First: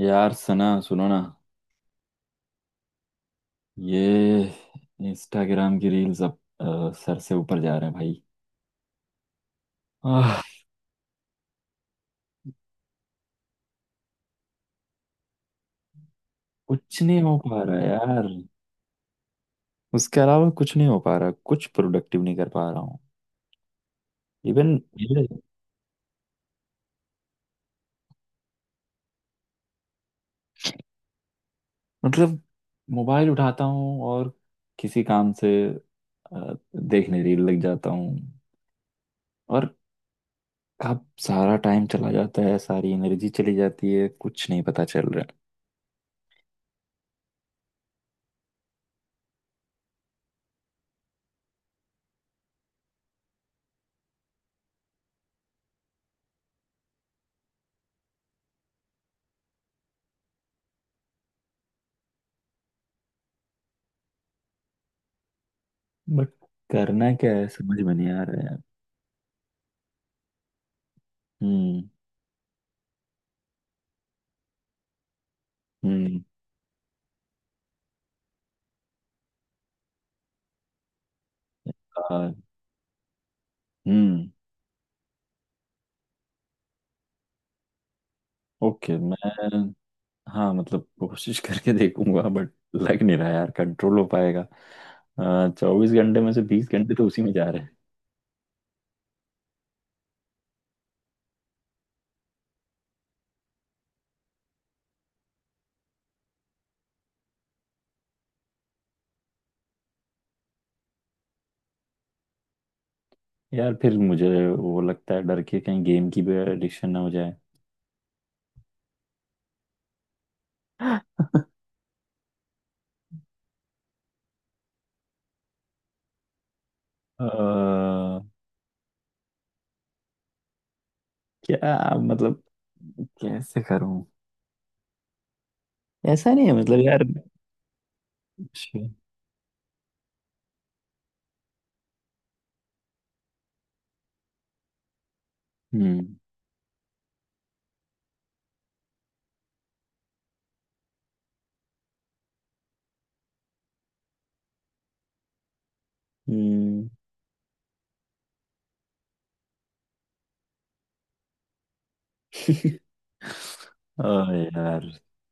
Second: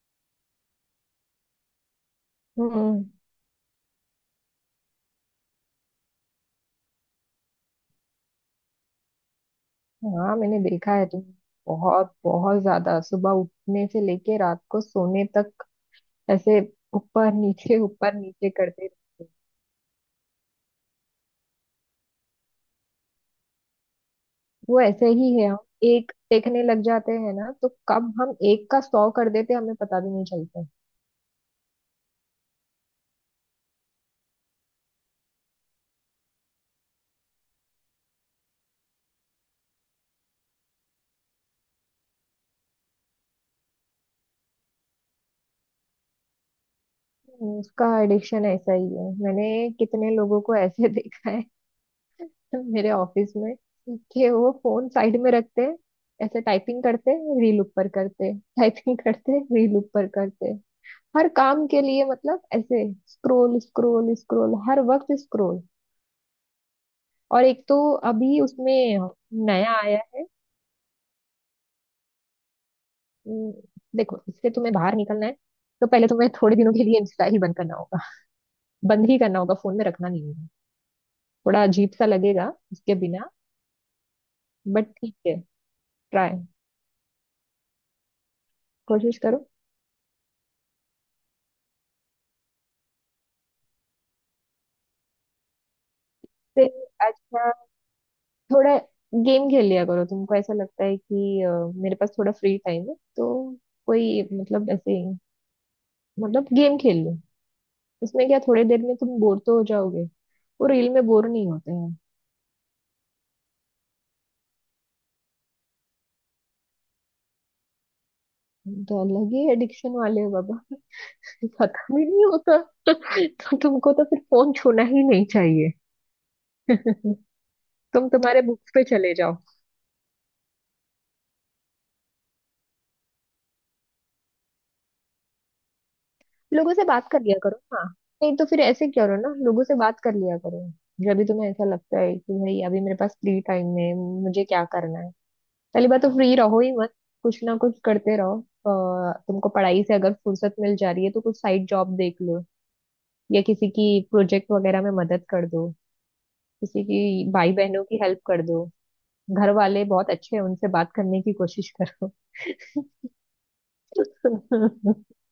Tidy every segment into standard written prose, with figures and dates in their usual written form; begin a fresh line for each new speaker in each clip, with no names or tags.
यार सना, सुनो ना।
हम्म।
ये इंस्टाग्राम की रील्स अब सर से ऊपर जा रहे हैं भाई।
हाँ,
आह,
मैंने देखा है। तुम बहुत बहुत ज्यादा, सुबह उठने से लेके रात को सोने तक ऐसे
कुछ नहीं हो पा रहा
ऊपर
यार।
नीचे करते रहते हैं।
उसके अलावा कुछ नहीं हो पा रहा, कुछ प्रोडक्टिव नहीं कर पा रहा हूँ। इवन
वो ऐसे ही है। हम एक देखने लग जाते हैं ना, तो कब हम एक का सौ कर देते हैं, हमें पता भी नहीं चलता।
मतलब मोबाइल उठाता हूँ और किसी काम से देखने रील लग जाता हूँ। और कब सारा टाइम चला जाता है, सारी एनर्जी चली जाती है, कुछ नहीं पता चल रहा
उसका एडिक्शन ऐसा ही है। मैंने कितने लोगों को ऐसे देखा है मेरे ऑफिस में, कि वो फोन साइड में रखते हैं, ऐसे टाइपिंग करते रील ऊपर करते, टाइपिंग करते रील ऊपर करते, हर काम के लिए मतलब ऐसे। स्क्रोल स्क्रोल स्क्रोल, हर वक्त स्क्रोल।
है। बट करना क्या
और
है
एक तो
समझ में नहीं आ रहा
अभी
है यार।
उसमें नया आया है।
हम्म।
उम, देखो, इससे तुम्हें बाहर निकलना है, तो पहले
हम्म।
तुम्हें थोड़े दिनों के लिए इंस्टा ही बंद करना होगा। बंद ही करना होगा, फोन में रखना नहीं होगा। थोड़ा अजीब सा
आ,
लगेगा उसके बिना,
हम्म।
बट ठीक है। Try
okay.
कोशिश करो।
मैं हाँ मतलब कोशिश करके देखूंगा, बट लग नहीं रहा यार कंट्रोल हो पाएगा। 24 घंटे में से बीस
फिर
घंटे तो उसी में जा
अच्छा,
रहे हैं।
थोड़ा गेम खेल लिया करो। तुमको ऐसा लगता है कि मेरे पास थोड़ा फ्री टाइम है, तो कोई, मतलब ऐसे, मतलब गेम खेल लो। उसमें क्या, थोड़ी देर में तुम बोर तो हो जाओगे। वो रील में बोर नहीं होते हैं।
यार फिर मुझे वो लगता है, डर के कहीं गेम की भी एडिक्शन ना हो जाए।
तुम तो अलग ही एडिक्शन वाले हो बाबा। खत्म ही नहीं होता। तो तुमको तो फिर फोन छूना ही नहीं चाहिए।
अ,
तुम्हारे बुक्स पे चले जाओ।
क्या मतलब, कैसे करूं? ऐसा नहीं है
लोगों
मतलब
से
यार।
बात कर लिया करो ना। नहीं तो फिर ऐसे क्या करो ना, लोगों से बात कर लिया करो। जब भी तुम्हें ऐसा लगता है कि भाई अभी मेरे पास फ्री टाइम है, मुझे क्या करना है, पहली बात तो
हम्म।
फ्री रहो ही मत। कुछ ना कुछ करते रहो। तुमको पढ़ाई से अगर फुर्सत मिल जा रही है, तो कुछ साइड जॉब देख लो, या किसी की प्रोजेक्ट वगैरह में मदद कर दो। किसी
हम्म।
की, भाई बहनों की हेल्प कर दो। घर वाले बहुत अच्छे हैं, उनसे बात करने की कोशिश करो।
ओ यार,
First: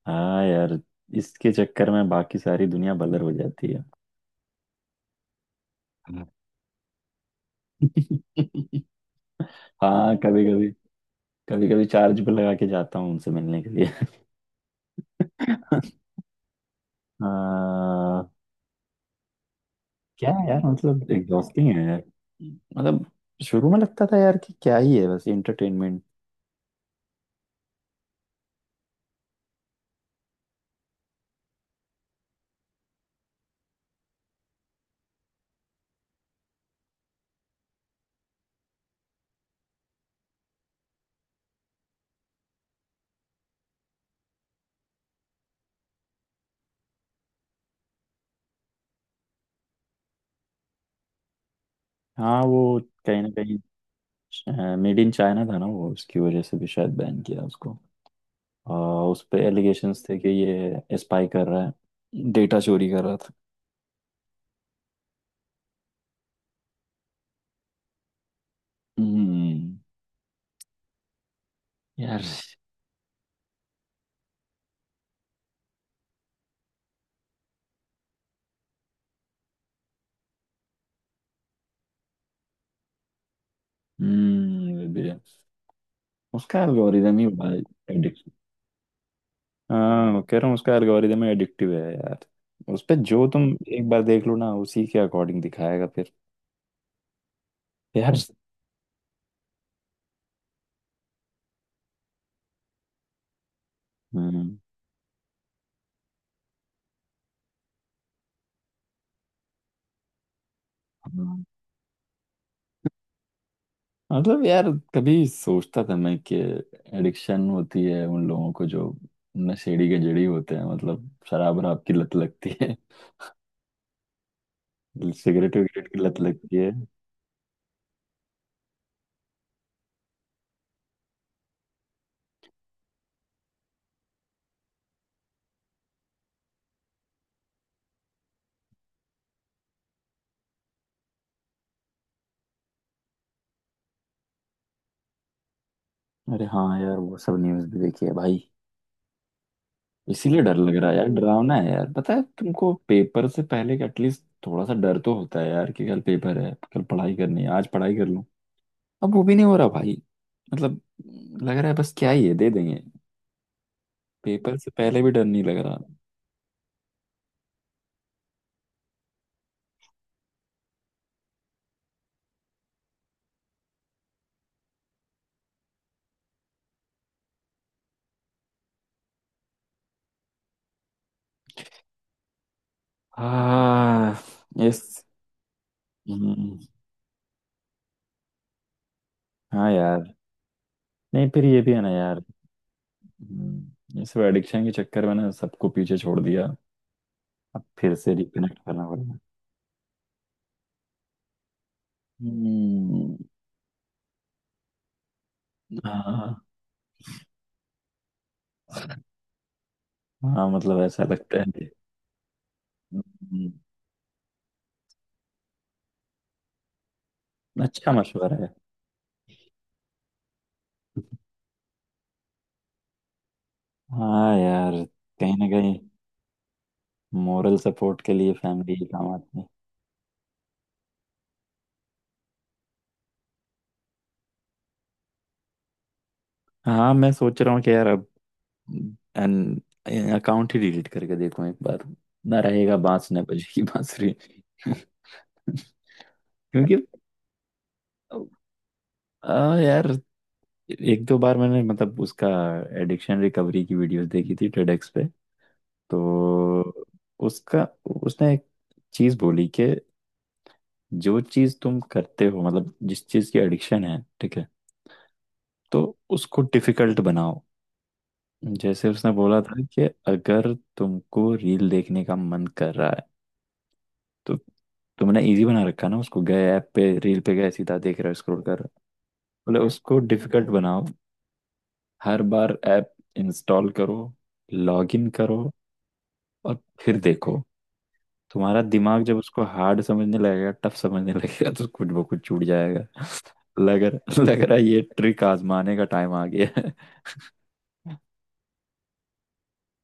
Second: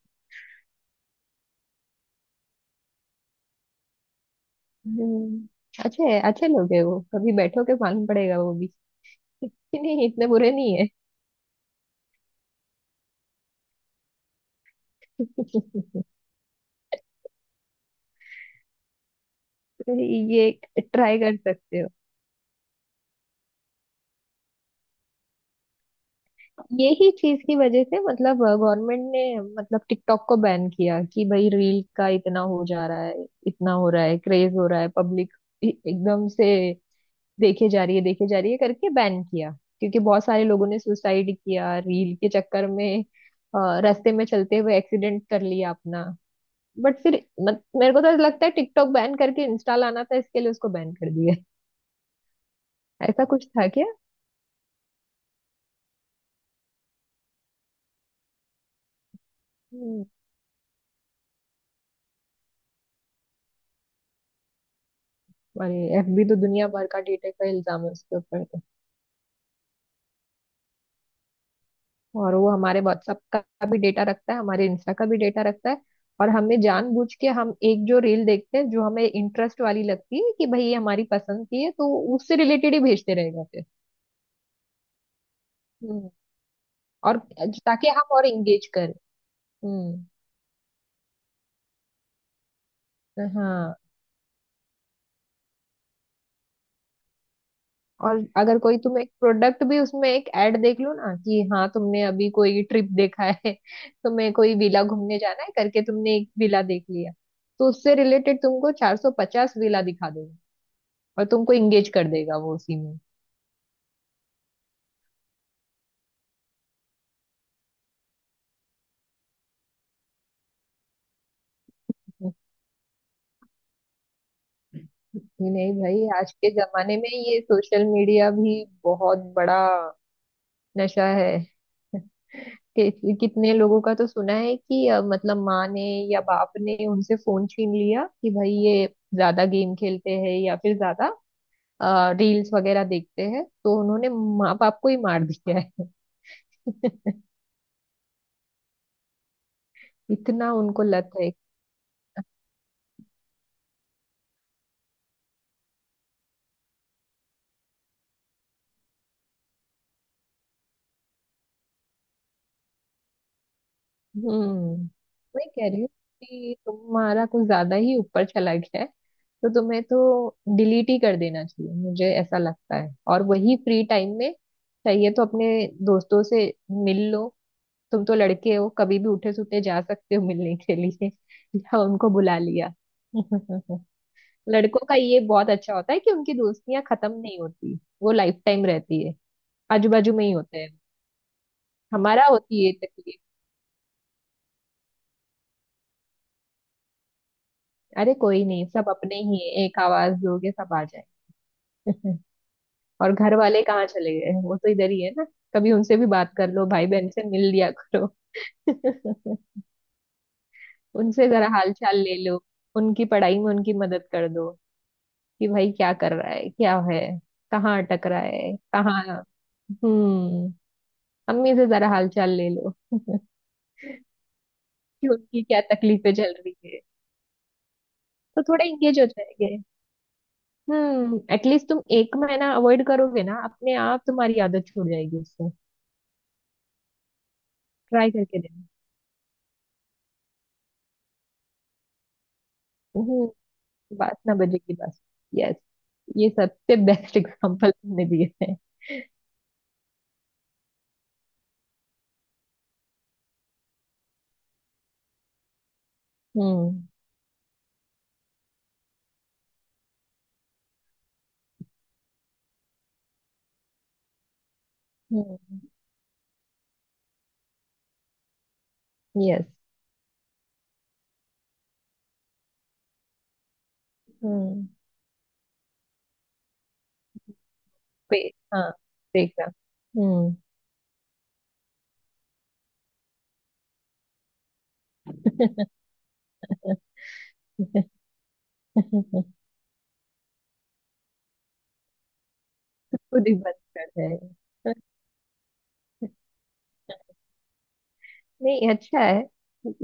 हाँ यार, इसके चक्कर में बाकी सारी दुनिया बलर हो जाती है।
हम्म, अच्छे
हाँ,
अच्छे लोग है वो, कभी बैठो के मालूम पड़ेगा वो भी। कि नहीं,
हाँ।
इतने
कभी
बुरे
कभी,
नहीं है।
कभी कभी चार्ज पे लगा के जाता हूँ उनसे मिलने के लिए। आ, क्या है
ये
यार, मतलब
ट्राई कर
एग्जॉस्टिंग
सकते
है
हो।
यार। मतलब शुरू में लगता था यार कि क्या ही है, बस एंटरटेनमेंट।
यही चीज की वजह से मतलब गवर्नमेंट ने, मतलब टिकटॉक को बैन किया, कि भाई रील का इतना हो जा रहा है, इतना हो रहा है, क्रेज हो रहा है, पब्लिक एकदम से देखे जा रही है देखे जा रही है करके बैन किया। क्योंकि बहुत सारे लोगों ने सुसाइड किया रील के चक्कर में, रास्ते में चलते हुए एक्सीडेंट कर लिया अपना। बट फिर मत, मेरे को तो ऐसा लगता है, टिकटॉक बैन करके इंस्टा लाना था, इसके लिए उसको बैन कर दिया।
हाँ, वो कहीं
ऐसा
ना
कुछ
कहीं
था क्या?
मेड इन चाइना था ना वो, उसकी वजह से भी शायद बैन किया उसको। आ, उस पे एलिगेशंस
हम्म,
थे कि ये स्पाई कर रहा है, डेटा चोरी कर रहा।
अरे एफबी तो दुनिया भर का डेटा का इल्जाम है उसके ऊपर तो।
हम्म, यार।
और वो हमारे व्हाट्सएप का भी डेटा रखता है, हमारे इंस्टा का भी डेटा रखता है। और हमें जानबूझ के, हम एक जो रील देखते हैं जो हमें इंटरेस्ट वाली लगती है कि भाई ये हमारी पसंद की है, तो उससे रिलेटेड ही भेजते रहेगा फिर।
हम्म, ये भी है।
हम्म।
उसका
और
एल्गोरिदम ही बड़ा
ताकि हम और
एडिक्टिव।
इंगेज करें। हम्म।
हाँ, मैं कह रहा हूँ उसका एल्गोरिदम ही एडिक्टिव है यार। उस पे जो तुम
हाँ।
एक बार देख लो ना, उसी के अकॉर्डिंग दिखाएगा फिर। यार।
और अगर कोई, तुम एक प्रोडक्ट भी उसमें, एक ऐड देख लो ना कि हाँ तुमने अभी कोई ट्रिप देखा है, तुम्हें कोई
हम्म।
विला घूमने जाना है करके तुमने एक विला देख लिया, तो उससे रिलेटेड तुमको 450 विला दिखा। और
हाँ।
तुमको इंगेज कर देगा वो उसी में।
मतलब यार, कभी सोचता था मैं कि एडिक्शन होती है उन लोगों को जो नशेड़ी के जड़ी होते हैं, मतलब शराब वराब की लत लगती है, सिगरेट
नहीं
विगरेट की
भाई,
लत
आज के
लगती है।
जमाने में ये सोशल मीडिया भी बहुत बड़ा नशा है। कितने लोगों का तो सुना है कि मतलब माँ ने या बाप ने उनसे फोन छीन लिया कि भाई ये ज्यादा गेम खेलते हैं या फिर ज्यादा रील्स वगैरह देखते हैं, तो उन्होंने माँ बाप को ही मार दिया है।
अरे हाँ यार, वो सब न्यूज़ भी देखी है भाई। इसीलिए
इतना
डर लग
उनको
रहा है यार,
लत है।
डरावना है यार। पता है तुमको, पेपर से पहले एटलीस्ट थोड़ा सा डर तो होता है यार कि कल पेपर है, कल पढ़ाई करनी है, आज पढ़ाई कर लूं। अब वो भी नहीं हो रहा भाई। मतलब लग रहा है बस क्या ही है, दे देंगे। पेपर से
हम्म।
पहले भी डर नहीं
मैं
लग
कह
रहा।
रही हूँ कि तुम्हारा कुछ ज्यादा ही ऊपर चला गया है, तो तुम्हें तो डिलीट ही कर देना चाहिए, मुझे ऐसा लगता है। और वही फ्री टाइम में चाहिए, तो अपने दोस्तों से मिल लो। तुम तो लड़के हो, कभी भी उठे सुठे जा सकते हो मिलने के लिए, या उनको बुला लिया।
हाँ,
लड़कों का
इस।
ये बहुत अच्छा होता है कि उनकी
हम्म,
दोस्तियां खत्म नहीं होती। वो लाइफ टाइम रहती है,
हाँ
आजू
यार।
बाजू में ही होते हैं।
नहीं, फिर ये भी है ना यार।
हमारा होती है तकलीफ।
इस एडिक्शन के चक्कर में ना सबको पीछे छोड़ दिया। अब फिर
अरे
से
कोई
रिकनेक्ट
नहीं,
करना
सब अपने
पड़ेगा।
ही हैं। एक आवाज दोगे सब आ जाए। और
हम्म,
घर वाले कहाँ चले गए, वो तो इधर ही है ना। कभी उनसे भी बात
हाँ।
कर लो, भाई बहन से मिल लिया करो।
हाँ मतलब ऐसा
उनसे
लगता
जरा हाल चाल ले लो। उनकी पढ़ाई में
है।
उनकी मदद कर दो, कि भाई क्या कर रहा है, क्या है, कहाँ
अच्छा
अटक रहा
मशवरा है।
है कहाँ। हम्म। अम्मी से जरा हाल चाल ले लो,
हाँ यार,
कि
कहीं
उनकी
ना
क्या
कहीं
तकलीफें चल रही है।
मोरल सपोर्ट के लिए
तो थोड़ा
फैमिली ही
इंगेज हो
काम आती है।
जाएंगे। हम्म, एटलीस्ट तुम एक महीना अवॉइड करोगे ना, अपने आप तुम्हारी आदत छूट जाएगी उससे।
हाँ मैं सोच रहा हूँ कि यार अब
ट्राई करके देना।
एन अकाउंट ही डिलीट करके देखूँ एक बार। ना रहेगा बांस ना
हम्म,
बजेगी बांसुरी।
बात ना बजे की बात। यस, ये सबसे
क्योंकि
बेस्ट एग्जांपल तुमने दिए हैं।
यार एक दो बार मैंने मतलब उसका एडिक्शन रिकवरी की वीडियोस देखी थी टेडेक्स पे। तो
हम्म।
उसका, उसने एक चीज बोली कि जो चीज तुम करते हो मतलब जिस चीज की एडिक्शन है, ठीक है,
हम्म।
तो उसको डिफिकल्ट बनाओ। जैसे उसने बोला
यस।
था कि अगर तुमको रील देखने का मन कर रहा है, तो
हम्म।
तुमने इजी बना रखा ना उसको, गए ऐप पे रील पे गए सीधा, देख रहे हो
पे।
स्क्रॉल कर रहे हो।
हाँ, देखना।
बोले उसको
हम्म।
डिफिकल्ट बनाओ। हर बार ऐप इंस्टॉल करो, लॉग इन करो और फिर देखो। तुम्हारा दिमाग जब उसको हार्ड समझने लगेगा, टफ समझने लगेगा, तो कुछ वो कुछ छूट जाएगा।
खुद ही बंद
लग
कर
रहा, लग रहा है
जाएगा।
ये ट्रिक आजमाने का टाइम आ गया है।
नहीं, अच्छा है।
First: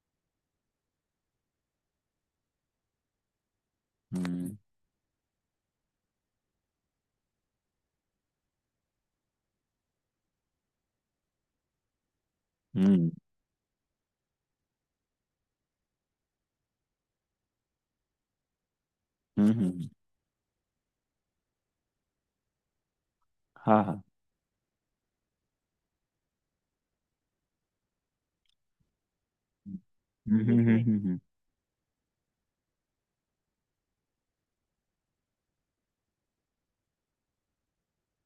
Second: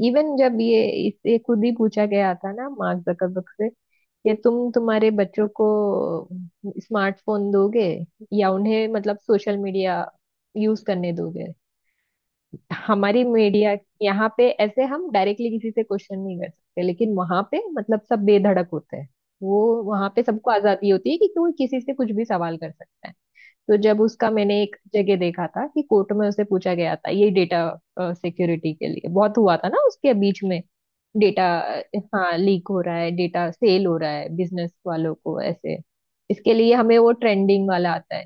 इवन जब ये, इससे खुद ही पूछा गया था ना मार्क जकरबर्ग से, कि
हम्म।
तुम्हारे बच्चों को स्मार्टफोन दोगे, या उन्हें मतलब सोशल मीडिया यूज करने दोगे।
हम्म।
हमारी मीडिया यहाँ पे, ऐसे हम डायरेक्टली किसी से क्वेश्चन नहीं कर सकते, लेकिन वहां पे मतलब सब बेधड़क होते हैं।
हम्म।
वो वहां पे सबको आजादी होती है कि कोई किसी से कुछ भी सवाल कर सकता है। तो
हाँ।
जब
हाँ।
उसका मैंने एक जगह देखा था, कि कोर्ट में उसे पूछा गया था, ये डेटा सिक्योरिटी के लिए बहुत हुआ था ना उसके
हम्म।
बीच
ये।
में।
है। हम्म।
डेटा, हाँ, लीक हो रहा है, डेटा सेल हो रहा है बिजनेस वालों को ऐसे। इसके लिए हमें वो ट्रेंडिंग वाला आता है,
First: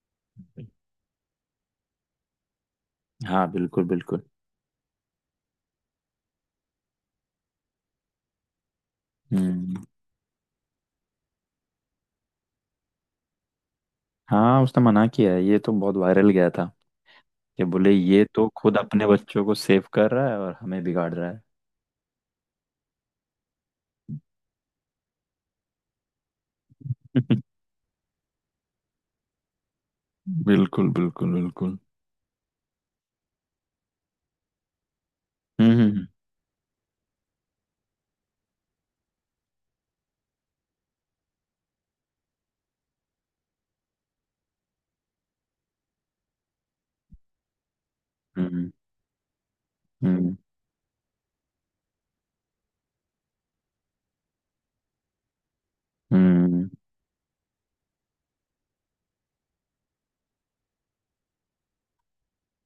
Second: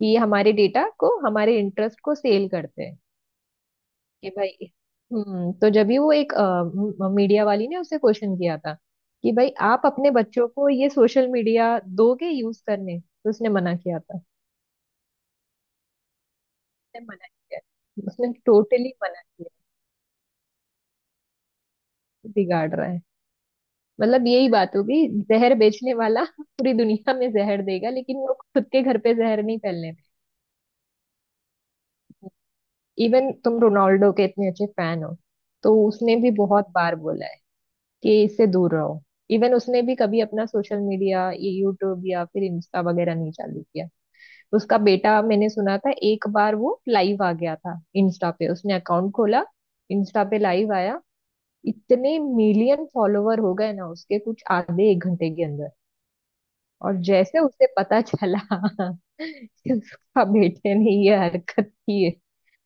कि हमारे
हम्म।
डेटा को हमारे इंटरेस्ट को सेल करते हैं,
हाँ, बिल्कुल बिल्कुल।
कि भाई। हम्म, तो जब भी वो एक मीडिया वाली ने उसे क्वेश्चन किया था, कि भाई आप
हम्म।
अपने बच्चों को ये सोशल मीडिया दोगे यूज करने, तो उसने मना किया था।
हाँ उसने मना किया है, ये तो बहुत वायरल गया था
उसने मना किया।
कि बोले ये
उसने
तो खुद
टोटली
अपने
मना
बच्चों
किया।
को सेव कर रहा है और हमें बिगाड़ रहा है।
बिगाड़ रहा है, मतलब यही बात होगी। जहर बेचने वाला पूरी दुनिया में जहर देगा, लेकिन वो खुद के घर पे जहर नहीं फैलने देगा।
बिल्कुल बिल्कुल बिल्कुल।
इवन तुम रोनाल्डो के इतने अच्छे फैन हो,
हम्म।
तो
हम्म।
उसने भी बहुत बार बोला है कि इससे दूर रहो। इवन उसने भी कभी अपना सोशल मीडिया, ये यूट्यूब या फिर इंस्टा वगैरह नहीं चालू किया। उसका बेटा, मैंने सुना था, एक बार वो लाइव आ गया था इंस्टा पे,
हम्म।
उसने अकाउंट खोला, इंस्टा
हम्म।
पे लाइव आया। इतने मिलियन फॉलोवर हो गए ना उसके कुछ आधे एक घंटे के अंदर।
हम्म,
और जैसे उसे पता चला कि उसका बेटे ने ये हरकत की है,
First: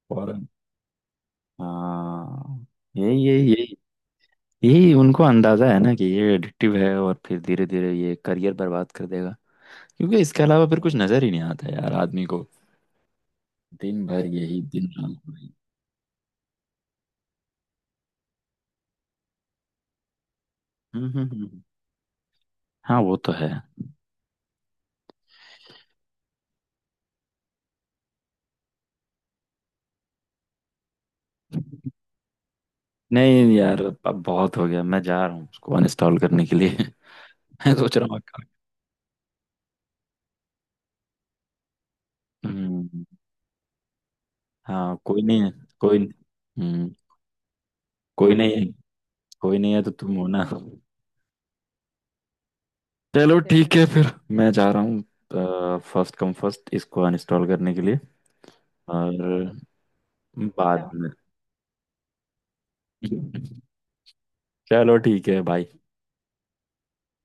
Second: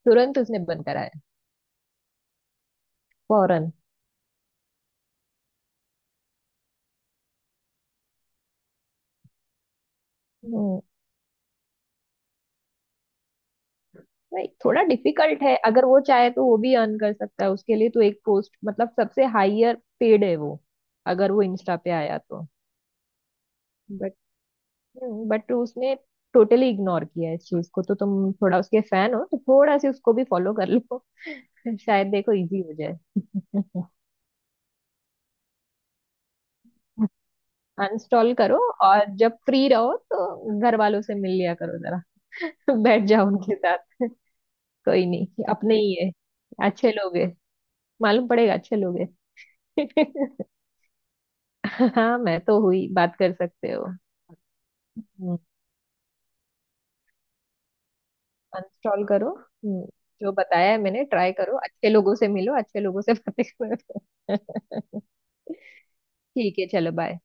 तुरंत
फॉरन।
उसने बंद कराया।
हाँ, यही यही
फौरन।
यही। यही उनको अंदाजा है ना कि ये एडिक्टिव है और फिर धीरे धीरे ये करियर बर्बाद कर देगा। क्योंकि इसके अलावा फिर
हम्म,
कुछ नजर ही नहीं आता यार आदमी को। दिन भर
नहीं,
यही,
थोड़ा
दिन रात
डिफिकल्ट
वही।
है। अगर वो चाहे तो वो भी अर्न कर सकता है, उसके लिए तो। एक पोस्ट मतलब सबसे हाईयर पेड है वो,
हम्म। हम्म।
अगर वो
हम्म।
इंस्टा पे आया तो।
हाँ वो तो है।
बट उसने टोटली इग्नोर किया इस चीज को, तो तुम थोड़ा उसके फैन हो तो थोड़ा सी उसको भी फॉलो कर लो, शायद देखो इजी हो
नहीं
जाए।
यार, अब बहुत हो गया, मैं जा रहा हूँ उसको अनइंस्टॉल करने के लिए। मैं सोच रहा हूँ।
अनस्टॉल करो। और जब फ्री रहो तो घर वालों से मिल लिया करो जरा। बैठ
हम्म।
जाओ उनके साथ।
हाँ
कोई
कोई नहीं
नहीं,
है।
अपने ही
कोई।
है,
हम्म।
अच्छे लोग है, मालूम
कोई
पड़ेगा
नहीं है।
अच्छे लोग है।
कोई नहीं है तो तुम हो ना।
हाँ, मैं तो हुई, बात कर
चलो
सकते
ठीक है
हो।
फिर, मैं जा रहा हूँ फर्स्ट कम फर्स्ट इसको अनइंस्टॉल करने के लिए।
अनस्टॉल करो।
और
जो बताया है
बाद
मैंने
में।
ट्राई करो, अच्छे लोगों से मिलो, अच्छे लोगों से बातें करो।
चलो ठीक है, बाय।
ठीक है, चलो, बाय।